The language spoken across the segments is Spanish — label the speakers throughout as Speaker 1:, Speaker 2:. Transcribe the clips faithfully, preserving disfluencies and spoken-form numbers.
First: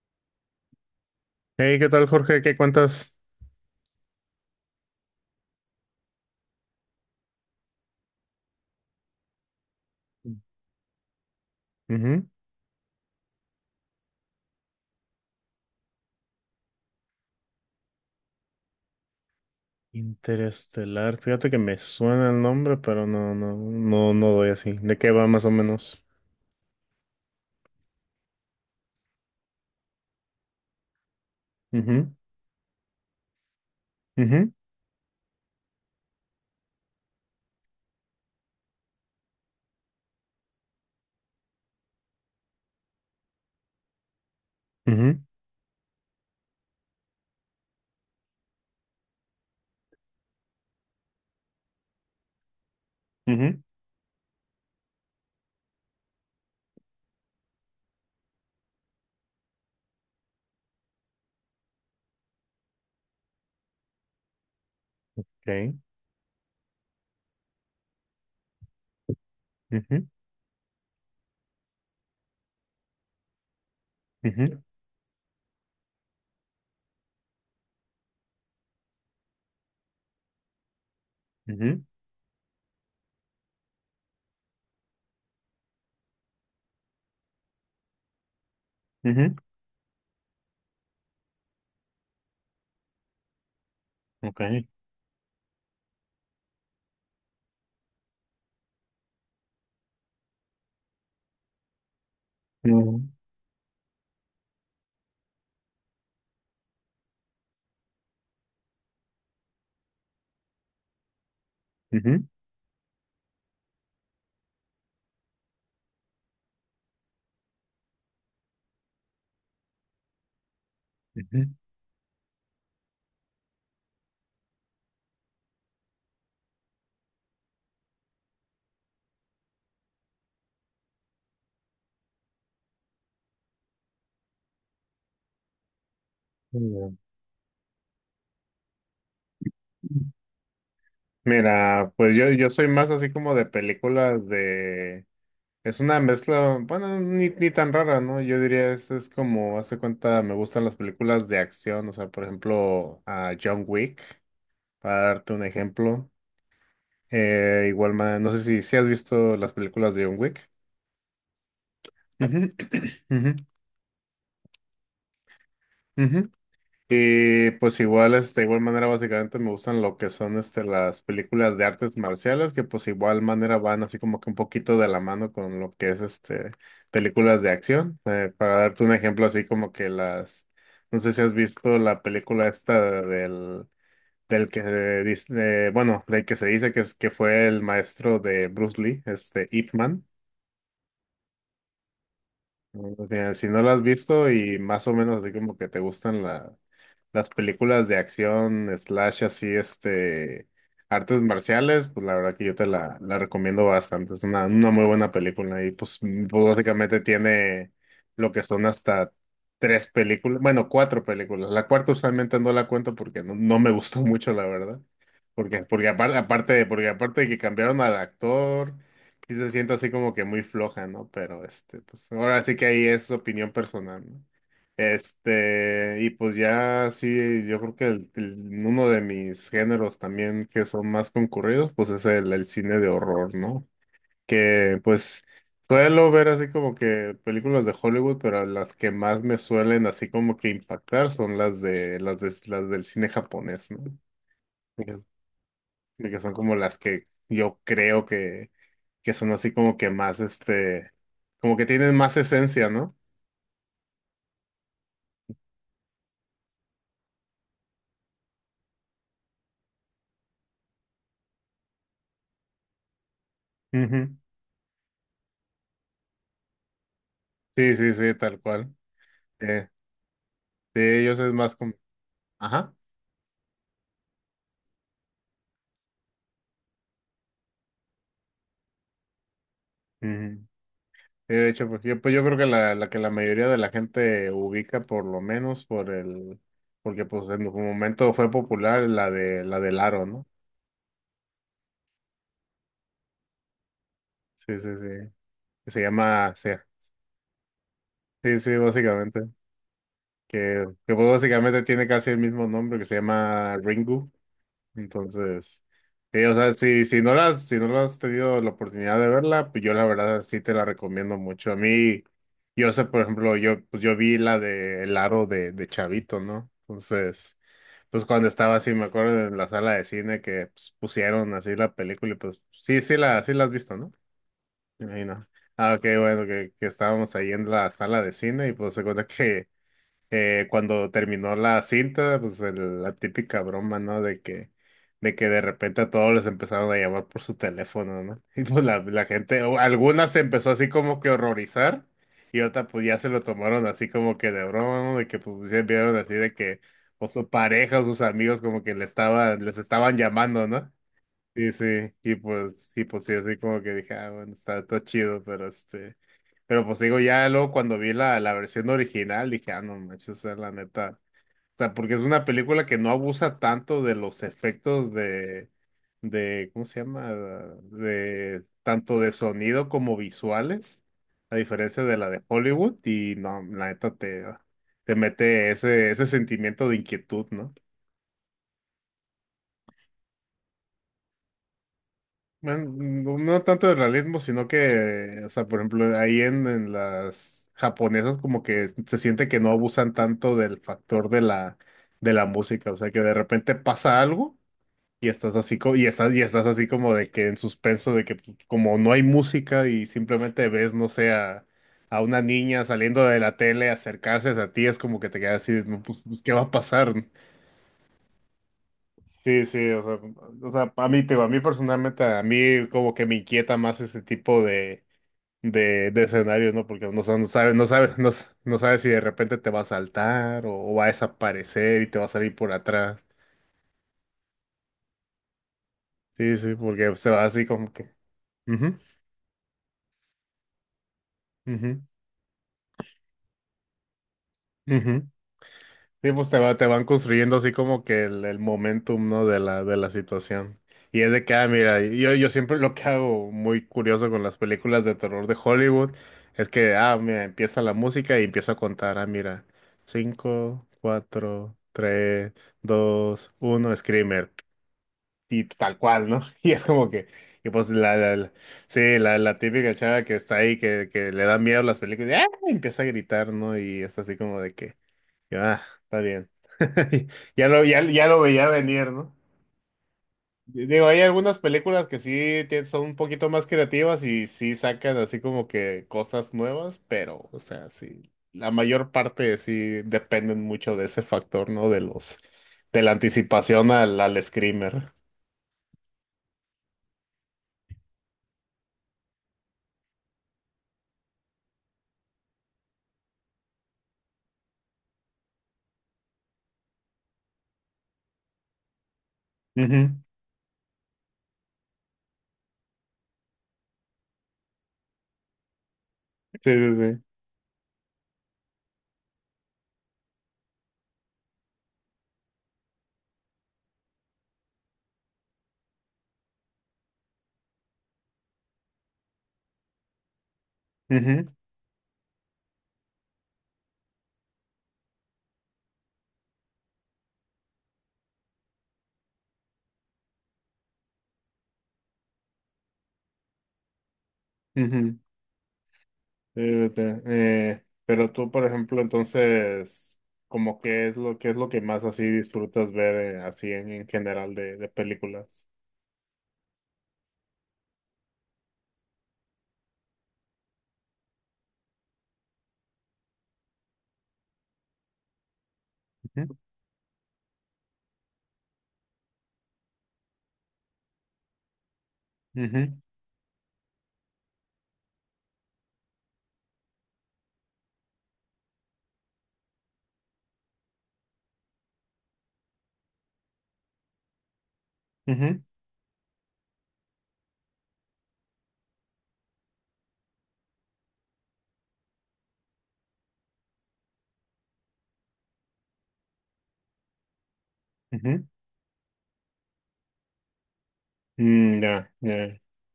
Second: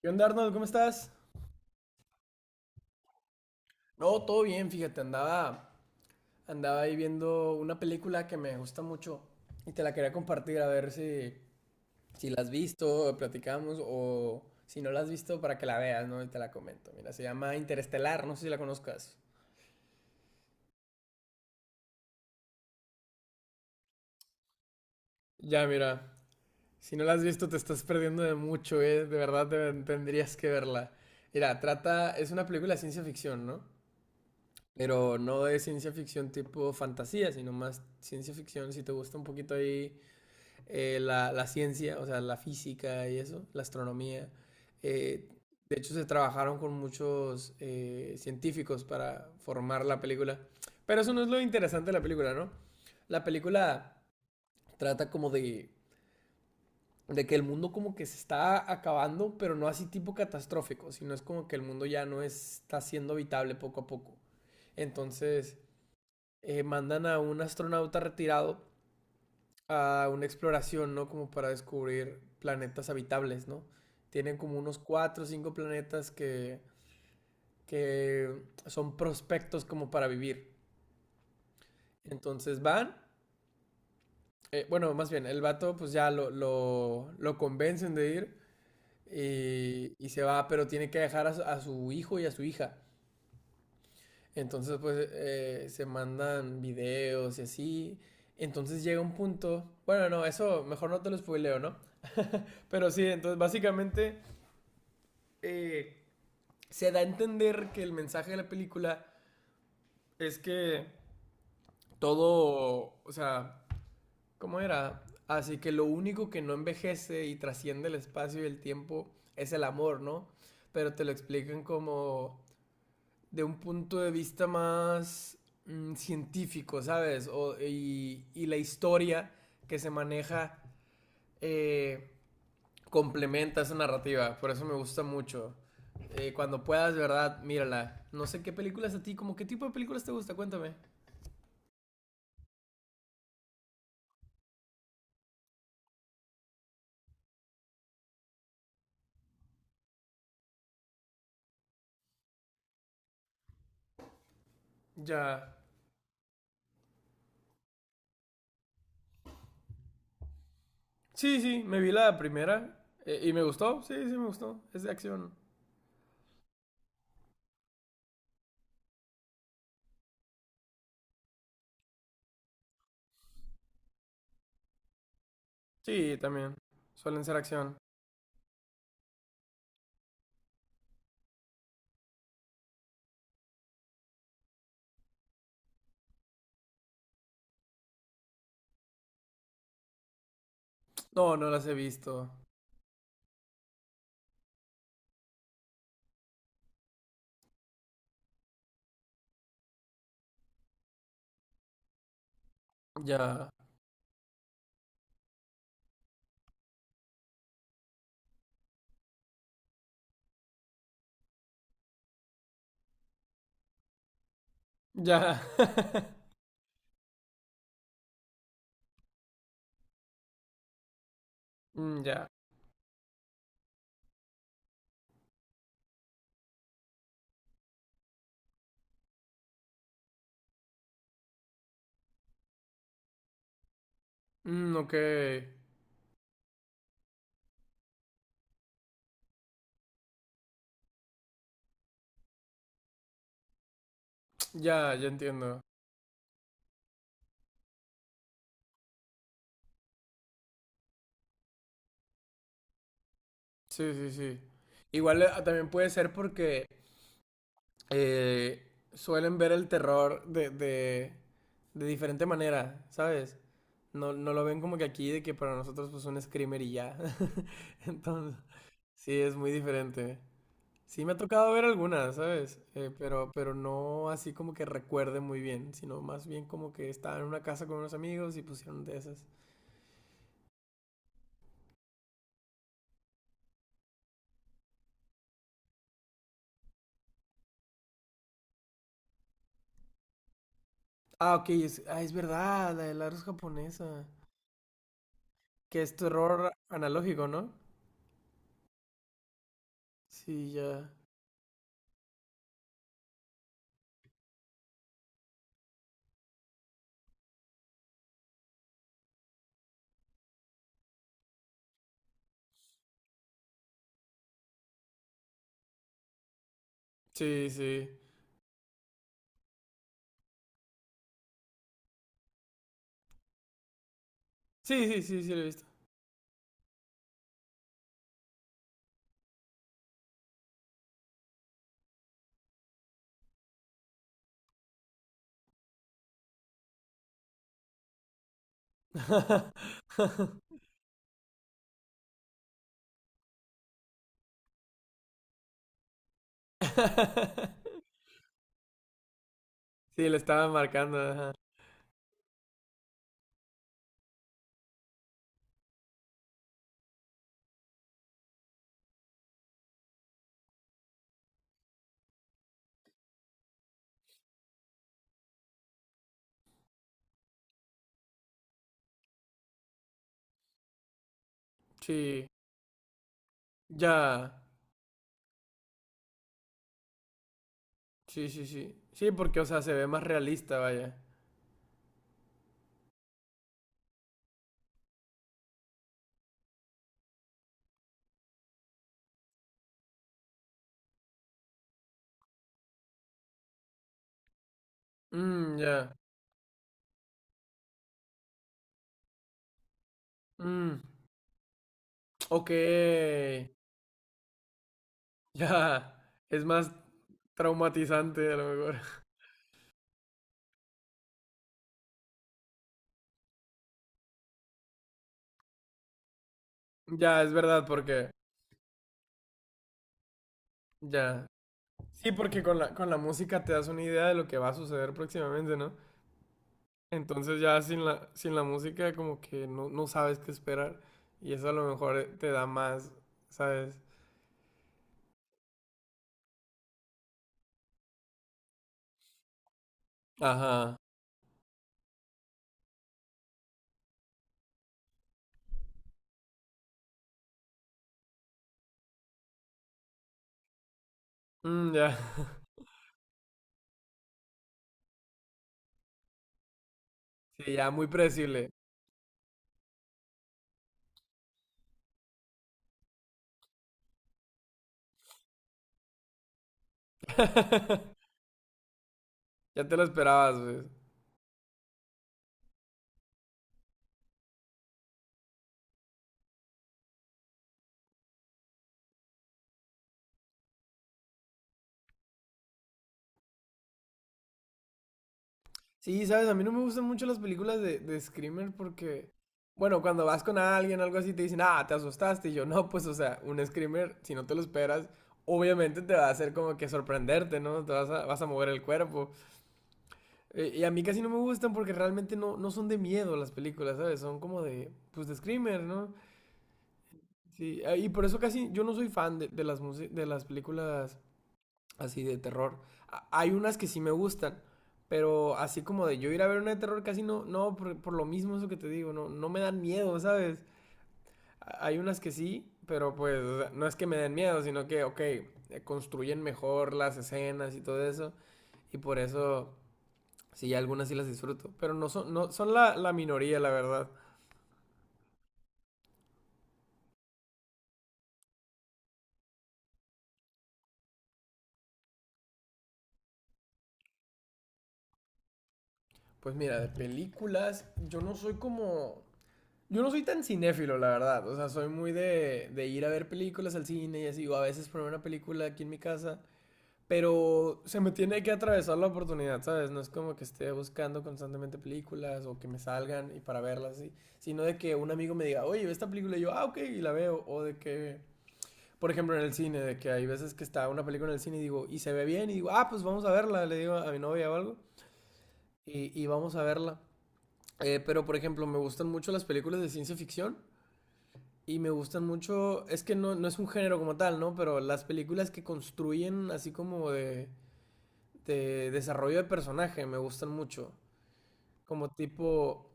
Speaker 1: ¿Qué onda, Arnold? ¿Cómo estás?
Speaker 2: Hey, ¿qué tal, Jorge? ¿Qué cuentas?
Speaker 1: No, todo bien, fíjate, andaba, andaba ahí viendo una película que me gusta mucho y te la quería compartir a ver si,
Speaker 2: Ujú.
Speaker 1: si la has visto, platicamos o si no la has visto para que la veas, ¿no? Y te la comento. Mira, se llama Interestelar, no sé si la conozcas.
Speaker 2: Interestelar. Fíjate que me suena el nombre, pero no, no, no, no doy así. ¿De qué va más o
Speaker 1: Ya,
Speaker 2: menos?
Speaker 1: mira, si no la has visto te estás perdiendo de mucho, ¿eh? De verdad te- tendrías que verla. Mira,
Speaker 2: Ujú,
Speaker 1: trata, es una película de ciencia ficción, ¿no?
Speaker 2: ujú,
Speaker 1: Pero no de ciencia ficción tipo fantasía, sino más ciencia ficción, si te gusta un poquito ahí eh, la, la, ciencia, o sea, la física y eso, la astronomía.
Speaker 2: ujú,
Speaker 1: Eh, de hecho, se trabajaron con muchos eh, científicos para formar la película. Pero eso no es lo interesante de la película, ¿no? La
Speaker 2: ujú.
Speaker 1: película trata como de, de que el mundo como que se está acabando, pero no así tipo catastrófico, sino es como que el mundo ya no está siendo habitable poco a poco. Entonces,
Speaker 2: Okay.
Speaker 1: eh, mandan a un astronauta retirado a
Speaker 2: Ujú,
Speaker 1: una exploración, ¿no? Como para descubrir planetas habitables, ¿no? Tienen como
Speaker 2: ujú,
Speaker 1: unos cuatro o cinco planetas que, que son prospectos como para vivir.
Speaker 2: ujú,
Speaker 1: Entonces van, eh, bueno, más bien, el vato pues ya lo, lo, lo convencen de ir
Speaker 2: ujú.
Speaker 1: y, y se va, pero tiene que dejar a, su- a su hijo y a su hija.
Speaker 2: Okay.
Speaker 1: Entonces pues eh, se mandan videos y así. Entonces llega un punto, bueno, no, eso mejor no te lo spoileo, ¿no? Pero
Speaker 2: Ujú,
Speaker 1: sí, entonces básicamente eh, se da a entender que el mensaje de la película es que
Speaker 2: ujú,
Speaker 1: todo, o sea, ¿cómo era? Así que lo único que no envejece y trasciende el espacio y el tiempo es el amor, ¿no? Pero te lo
Speaker 2: ujú.
Speaker 1: explican como de un punto de vista más mm, científico, ¿sabes? O- y, y la historia que se maneja eh, complementa esa narrativa. Por eso me gusta mucho. Eh, cuando puedas,
Speaker 2: Muy
Speaker 1: de verdad, mírala. No sé qué películas a ti, como qué tipo de películas te
Speaker 2: bien.
Speaker 1: gusta, cuéntame.
Speaker 2: Mira, pues yo, yo soy más así como de películas de Es una mezcla, bueno, ni, ni tan rara, ¿no? Yo diría, es, es como, hace cuenta, me gustan las películas de acción, o sea, por ejemplo, a John Wick, para darte un
Speaker 1: Ya.
Speaker 2: ejemplo. Eh, igual, ma- no sé si, si has visto las películas de John Wick.
Speaker 1: Sí, sí, me vi la
Speaker 2: Ujú,
Speaker 1: primera eh, y
Speaker 2: ujú,
Speaker 1: me gustó. Sí, sí, me gustó. Es de acción.
Speaker 2: ujú. Y pues igual, este, de igual manera, básicamente me gustan lo que son este, las películas de artes marciales, que pues igual manera van así como que un poquito de la mano con lo que es
Speaker 1: Sí,
Speaker 2: este
Speaker 1: también. Suelen ser
Speaker 2: películas de
Speaker 1: acción.
Speaker 2: acción. Eh, para darte un ejemplo, así como que las, no sé si has visto la película esta del, del que dice, eh, bueno, del que se dice que es que fue el maestro de Bruce Lee, este Ip Man.
Speaker 1: No, no las he visto.
Speaker 2: O sea, si no lo has visto y más o menos así como que te gustan la, las películas de acción, slash así, este, artes marciales, pues la verdad que yo te la, la
Speaker 1: Ya.
Speaker 2: recomiendo bastante. Es una, una muy buena película y pues, mm, pues, básicamente tiene lo que son hasta tres películas, bueno, cuatro películas. La cuarta usualmente no la cuento porque no, no me gustó mucho, la verdad.
Speaker 1: Ya.
Speaker 2: Porque, porque aparte, aparte, porque aparte de que cambiaron al actor. Sí se siente así como que muy floja, ¿no? Pero este,
Speaker 1: Mm,
Speaker 2: pues
Speaker 1: ya.
Speaker 2: ahora sí que ahí es opinión personal, ¿no? Este, y pues ya sí, yo creo que el- el- uno de mis géneros también que son más concurridos, pues es el, el cine de horror, ¿no?
Speaker 1: Mm,
Speaker 2: Que
Speaker 1: ok.
Speaker 2: pues suelo ver así como que películas de Hollywood, pero las que más me suelen así como que impactar son las de las de las del cine japonés, ¿no?
Speaker 1: Ya, ya entiendo.
Speaker 2: De que son como las que yo creo que, que son así como que más, este, como que tienen más esencia, ¿no?
Speaker 1: Sí, sí, sí. Igual eh, también puede ser porque eh, suelen ver el terror de, de, de diferente manera, ¿sabes? No,
Speaker 2: Ujú.
Speaker 1: no lo ven como que aquí, de que para nosotros pues un screamer y ya.
Speaker 2: Sí, sí, sí,
Speaker 1: Entonces,
Speaker 2: tal cual.
Speaker 1: sí, es muy
Speaker 2: Eh,
Speaker 1: diferente.
Speaker 2: de
Speaker 1: Sí, me ha
Speaker 2: ellos es
Speaker 1: tocado
Speaker 2: más
Speaker 1: ver
Speaker 2: como,
Speaker 1: algunas, ¿sabes?
Speaker 2: ajá.
Speaker 1: Eh, pero, pero no así como que recuerde muy bien, sino más bien como que estaba en una casa con unos amigos y pusieron de esas.
Speaker 2: Ujú. Sí, de hecho, pues yo, pues yo creo que la, la que la mayoría de la gente ubica por lo menos por el, porque pues en un momento fue popular la de la del aro, ¿no?
Speaker 1: Ah, ok, es, ah, es verdad, la de la japonesa.
Speaker 2: Sí, sí, sí. Que
Speaker 1: Que
Speaker 2: se
Speaker 1: es
Speaker 2: llama, sí,
Speaker 1: terror analógico, ¿no?
Speaker 2: sí, sí, básicamente.
Speaker 1: Sí,
Speaker 2: Que,
Speaker 1: ya.
Speaker 2: que pues básicamente tiene casi el mismo nombre que se llama Ringu. Entonces, sí, o sea, si, si no las, si no la has tenido la oportunidad de verla, pues yo la verdad sí te la recomiendo mucho. A mí, yo sé, por ejemplo, yo, pues yo vi la de El Aro de, de Chavito, ¿no? Entonces,
Speaker 1: Sí, sí.
Speaker 2: pues cuando estaba así, me acuerdo en la sala de cine que pues, pusieron así la película y pues sí, sí la, sí la has visto, ¿no?
Speaker 1: Sí,
Speaker 2: Me
Speaker 1: sí, sí,
Speaker 2: imagino.
Speaker 1: sí, lo he visto.
Speaker 2: Ah, ok, bueno, que, que estábamos ahí en la sala de cine y pues se cuenta que eh, cuando terminó la cinta, pues el- la típica broma, ¿no? De que, de que de repente a todos les empezaron a llamar por su teléfono, ¿no? Y pues la, la gente, o algunas se empezó así como que a horrorizar y otras pues ya se lo tomaron así como que de broma, ¿no? De que pues se vieron así de que o su pareja o sus amigos como que le estaban, les estaban
Speaker 1: Sí, le estaba
Speaker 2: llamando, ¿no?
Speaker 1: marcando, ajá.
Speaker 2: Sí, sí, y pues, sí, pues sí, así como que dije, ah, bueno, está todo chido, pero este, pero pues digo, ya luego cuando vi la, la versión original, dije, ah, no manches, o sea, la neta, o sea, porque es una película que no abusa tanto de los efectos de, de, ¿cómo se llama? De, tanto de sonido como visuales, a diferencia de la de
Speaker 1: Sí,
Speaker 2: Hollywood, y no, la neta te,
Speaker 1: ya.
Speaker 2: te mete ese, ese sentimiento de inquietud, ¿no?
Speaker 1: Sí, sí, sí. Sí, porque, o sea, se ve más realista, vaya.
Speaker 2: Bueno, no, no tanto de realismo, sino que, o sea, por ejemplo, ahí en, en, las japonesas como que s- se siente que no abusan tanto del factor de la, de la música, o sea, que de repente pasa algo y estás
Speaker 1: Mmm,
Speaker 2: así, co- y
Speaker 1: ya.
Speaker 2: estás, y estás así como de que en suspenso, de que pues, como no hay música y simplemente ves,
Speaker 1: Mmm,
Speaker 2: no sé, a, a una
Speaker 1: ok.
Speaker 2: niña saliendo de la tele acercarse a ti, es como que te quedas así, no,
Speaker 1: Ya.
Speaker 2: pues, pues, ¿qué va
Speaker 1: Es
Speaker 2: a
Speaker 1: más
Speaker 2: pasar?
Speaker 1: traumatizante, a lo mejor.
Speaker 2: Sí, sí, o sea, o sea, a mí, te digo, a mí personalmente, a mí como que me inquieta más ese tipo de, de, de escenarios, ¿no? Porque no, sa-
Speaker 1: Ya,
Speaker 2: no
Speaker 1: es
Speaker 2: sabes,
Speaker 1: verdad,
Speaker 2: no sabes, no,
Speaker 1: porque.
Speaker 2: s- no sabes si de repente te va a saltar o, o va a
Speaker 1: Ya.
Speaker 2: desaparecer y te va a
Speaker 1: Sí,
Speaker 2: salir
Speaker 1: porque
Speaker 2: por
Speaker 1: con la, con la
Speaker 2: atrás.
Speaker 1: música te das una idea de lo que va a suceder próximamente, ¿no?
Speaker 2: Sí, sí, porque se va
Speaker 1: Entonces
Speaker 2: así
Speaker 1: ya
Speaker 2: como
Speaker 1: sin
Speaker 2: que.
Speaker 1: la, sin la
Speaker 2: Ujú,
Speaker 1: música como que no, no sabes qué esperar y eso a lo
Speaker 2: ujú,
Speaker 1: mejor eh, te da más, ¿sabes?
Speaker 2: ujú. Sí, pues te va, te van construyendo así como que el, el momentum, ¿no? De la, de la situación.
Speaker 1: Ajá.
Speaker 2: Y es de que, ah, mira, yo, yo siempre lo que hago muy curioso con las películas de terror de Hollywood es que, ah, mira, empieza la música y empiezo a contar, ah, mira, cinco, cuatro,
Speaker 1: Mm, ya.
Speaker 2: tres, dos, uno, Screamer. Y tal cual, ¿no? Y es como que, y
Speaker 1: Sí,
Speaker 2: pues
Speaker 1: ya muy
Speaker 2: la, la- la-
Speaker 1: predecible.
Speaker 2: sí, la, la típica chava que está ahí, que, que le da miedo las películas, y, ah, empieza a gritar, ¿no? Y es así como de que... Ah, está bien. Ya lo, ya, ya lo veía venir, ¿no?
Speaker 1: Ya te lo esperabas, pues.
Speaker 2: Digo, hay algunas películas que sí tien- son un poquito más creativas y sí sacan así como que cosas nuevas, pero, o sea, sí, la mayor parte sí dependen mucho de ese factor, ¿no? De los, de la anticipación al, al screamer.
Speaker 1: Sí, sabes, a mí no me gustan mucho las películas de, de Screamer porque, bueno, cuando vas con alguien o algo así te dicen, ah, te asustaste. Y yo, no, pues, o sea, un Screamer, si no te lo esperas, obviamente te va a hacer como que sorprenderte, ¿no? Te vas a, vas a mover el cuerpo.
Speaker 2: Ujú.
Speaker 1: Eh, y a mí casi no me gustan porque realmente no, no son de miedo las películas, ¿sabes? Son como de, pues de screamer, ¿no?
Speaker 2: Sí, sí, sí.
Speaker 1: Sí, eh, y por eso casi yo no soy fan de, de las, musi- de las películas así de terror. A- hay unas que sí me gustan, pero así como de yo ir a ver una de terror casi no, no, por, por lo mismo eso que te digo, no, no me dan miedo, ¿sabes?
Speaker 2: Ujú,
Speaker 1: A- Hay unas que sí, pero pues o sea, no es que me den miedo, sino que, ok, eh, construyen mejor las escenas y todo eso, y por eso... Sí, algunas sí las disfruto, pero no son, no, son la, la minoría, la verdad.
Speaker 2: ujú. Fíjate, eh, pero tú, por ejemplo, entonces, ¿como qué es lo, qué es lo que más así disfrutas ver eh, así en, en general de, de películas?
Speaker 1: Pues mira, de películas, yo no soy como... Yo no soy tan cinéfilo, la verdad. O sea, soy muy de, de ir a ver películas al cine y así, o a veces poner una película aquí en mi casa,
Speaker 2: Ujú,
Speaker 1: pero se me tiene que atravesar la oportunidad, ¿sabes? No es como que esté buscando constantemente películas o que me
Speaker 2: ujú,
Speaker 1: salgan y para verlas, ¿sí? Sino de que un amigo me diga, oye, ve esta película y yo, ah, ok, y la veo, o de que por ejemplo, en el cine, de que hay veces que está una película en el cine y digo, y se ve bien, y digo, ah, pues vamos a verla, le digo a mi novia o algo,
Speaker 2: ujú,
Speaker 1: y, y vamos a verla. Eh, pero, por ejemplo, me gustan mucho las películas de ciencia ficción y me gustan mucho, es que no, no es un género como tal, ¿no? Pero las películas que construyen así como de,
Speaker 2: ujú.
Speaker 1: de desarrollo de personaje me gustan mucho.
Speaker 2: Mm,
Speaker 1: Como
Speaker 2: ya, ya.
Speaker 1: tipo,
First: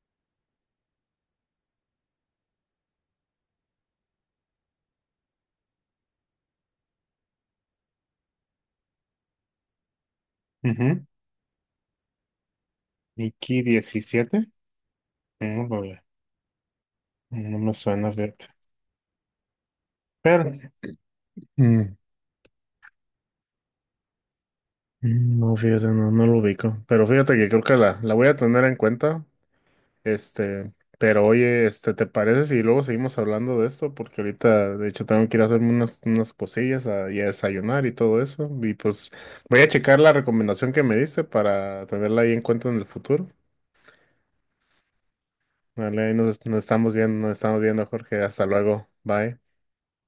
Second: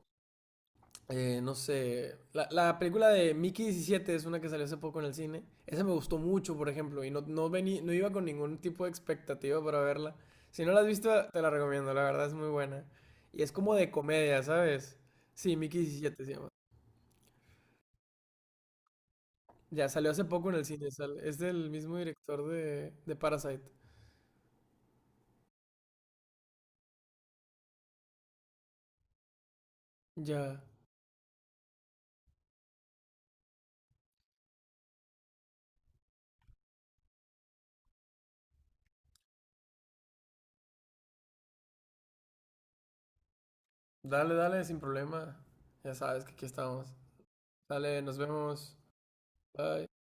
Speaker 1: eh, no sé, la, la película de Mickey diecisiete es una que salió hace poco en el cine. Esa me gustó mucho, por ejemplo, y no, no, vení- no iba con ningún tipo de expectativa para verla. Si no la has
Speaker 2: Ujú.
Speaker 1: visto, te la recomiendo, la verdad es muy buena. Y es
Speaker 2: Mickey
Speaker 1: como de comedia,
Speaker 2: diecisiete.
Speaker 1: ¿sabes? Sí,
Speaker 2: No,
Speaker 1: Mickey
Speaker 2: vale,
Speaker 1: diecisiete se llama.
Speaker 2: no me suena, fíjate.
Speaker 1: Ya, salió hace poco
Speaker 2: Pero,
Speaker 1: en el cine, sal- es del
Speaker 2: mm,
Speaker 1: mismo director de, de Parasite.
Speaker 2: mm, no, fíjate, no, no lo ubico. Pero fíjate que creo que la, la voy a tener en cuenta.
Speaker 1: Ya,
Speaker 2: Este, pero oye, este, ¿te parece si luego seguimos hablando de esto? Porque ahorita, de hecho, tengo que ir a hacerme unas, unas cosillas a, y a desayunar y todo eso. Y pues voy a checar la recomendación que me diste para tenerla ahí en cuenta en el futuro.
Speaker 1: dale, dale, sin problema. Ya
Speaker 2: Vale, ahí
Speaker 1: sabes que
Speaker 2: nos,
Speaker 1: aquí
Speaker 2: nos
Speaker 1: estamos.
Speaker 2: estamos viendo, nos estamos viendo,
Speaker 1: Dale, nos
Speaker 2: Jorge. Hasta
Speaker 1: vemos.
Speaker 2: luego. Bye.
Speaker 1: Bye.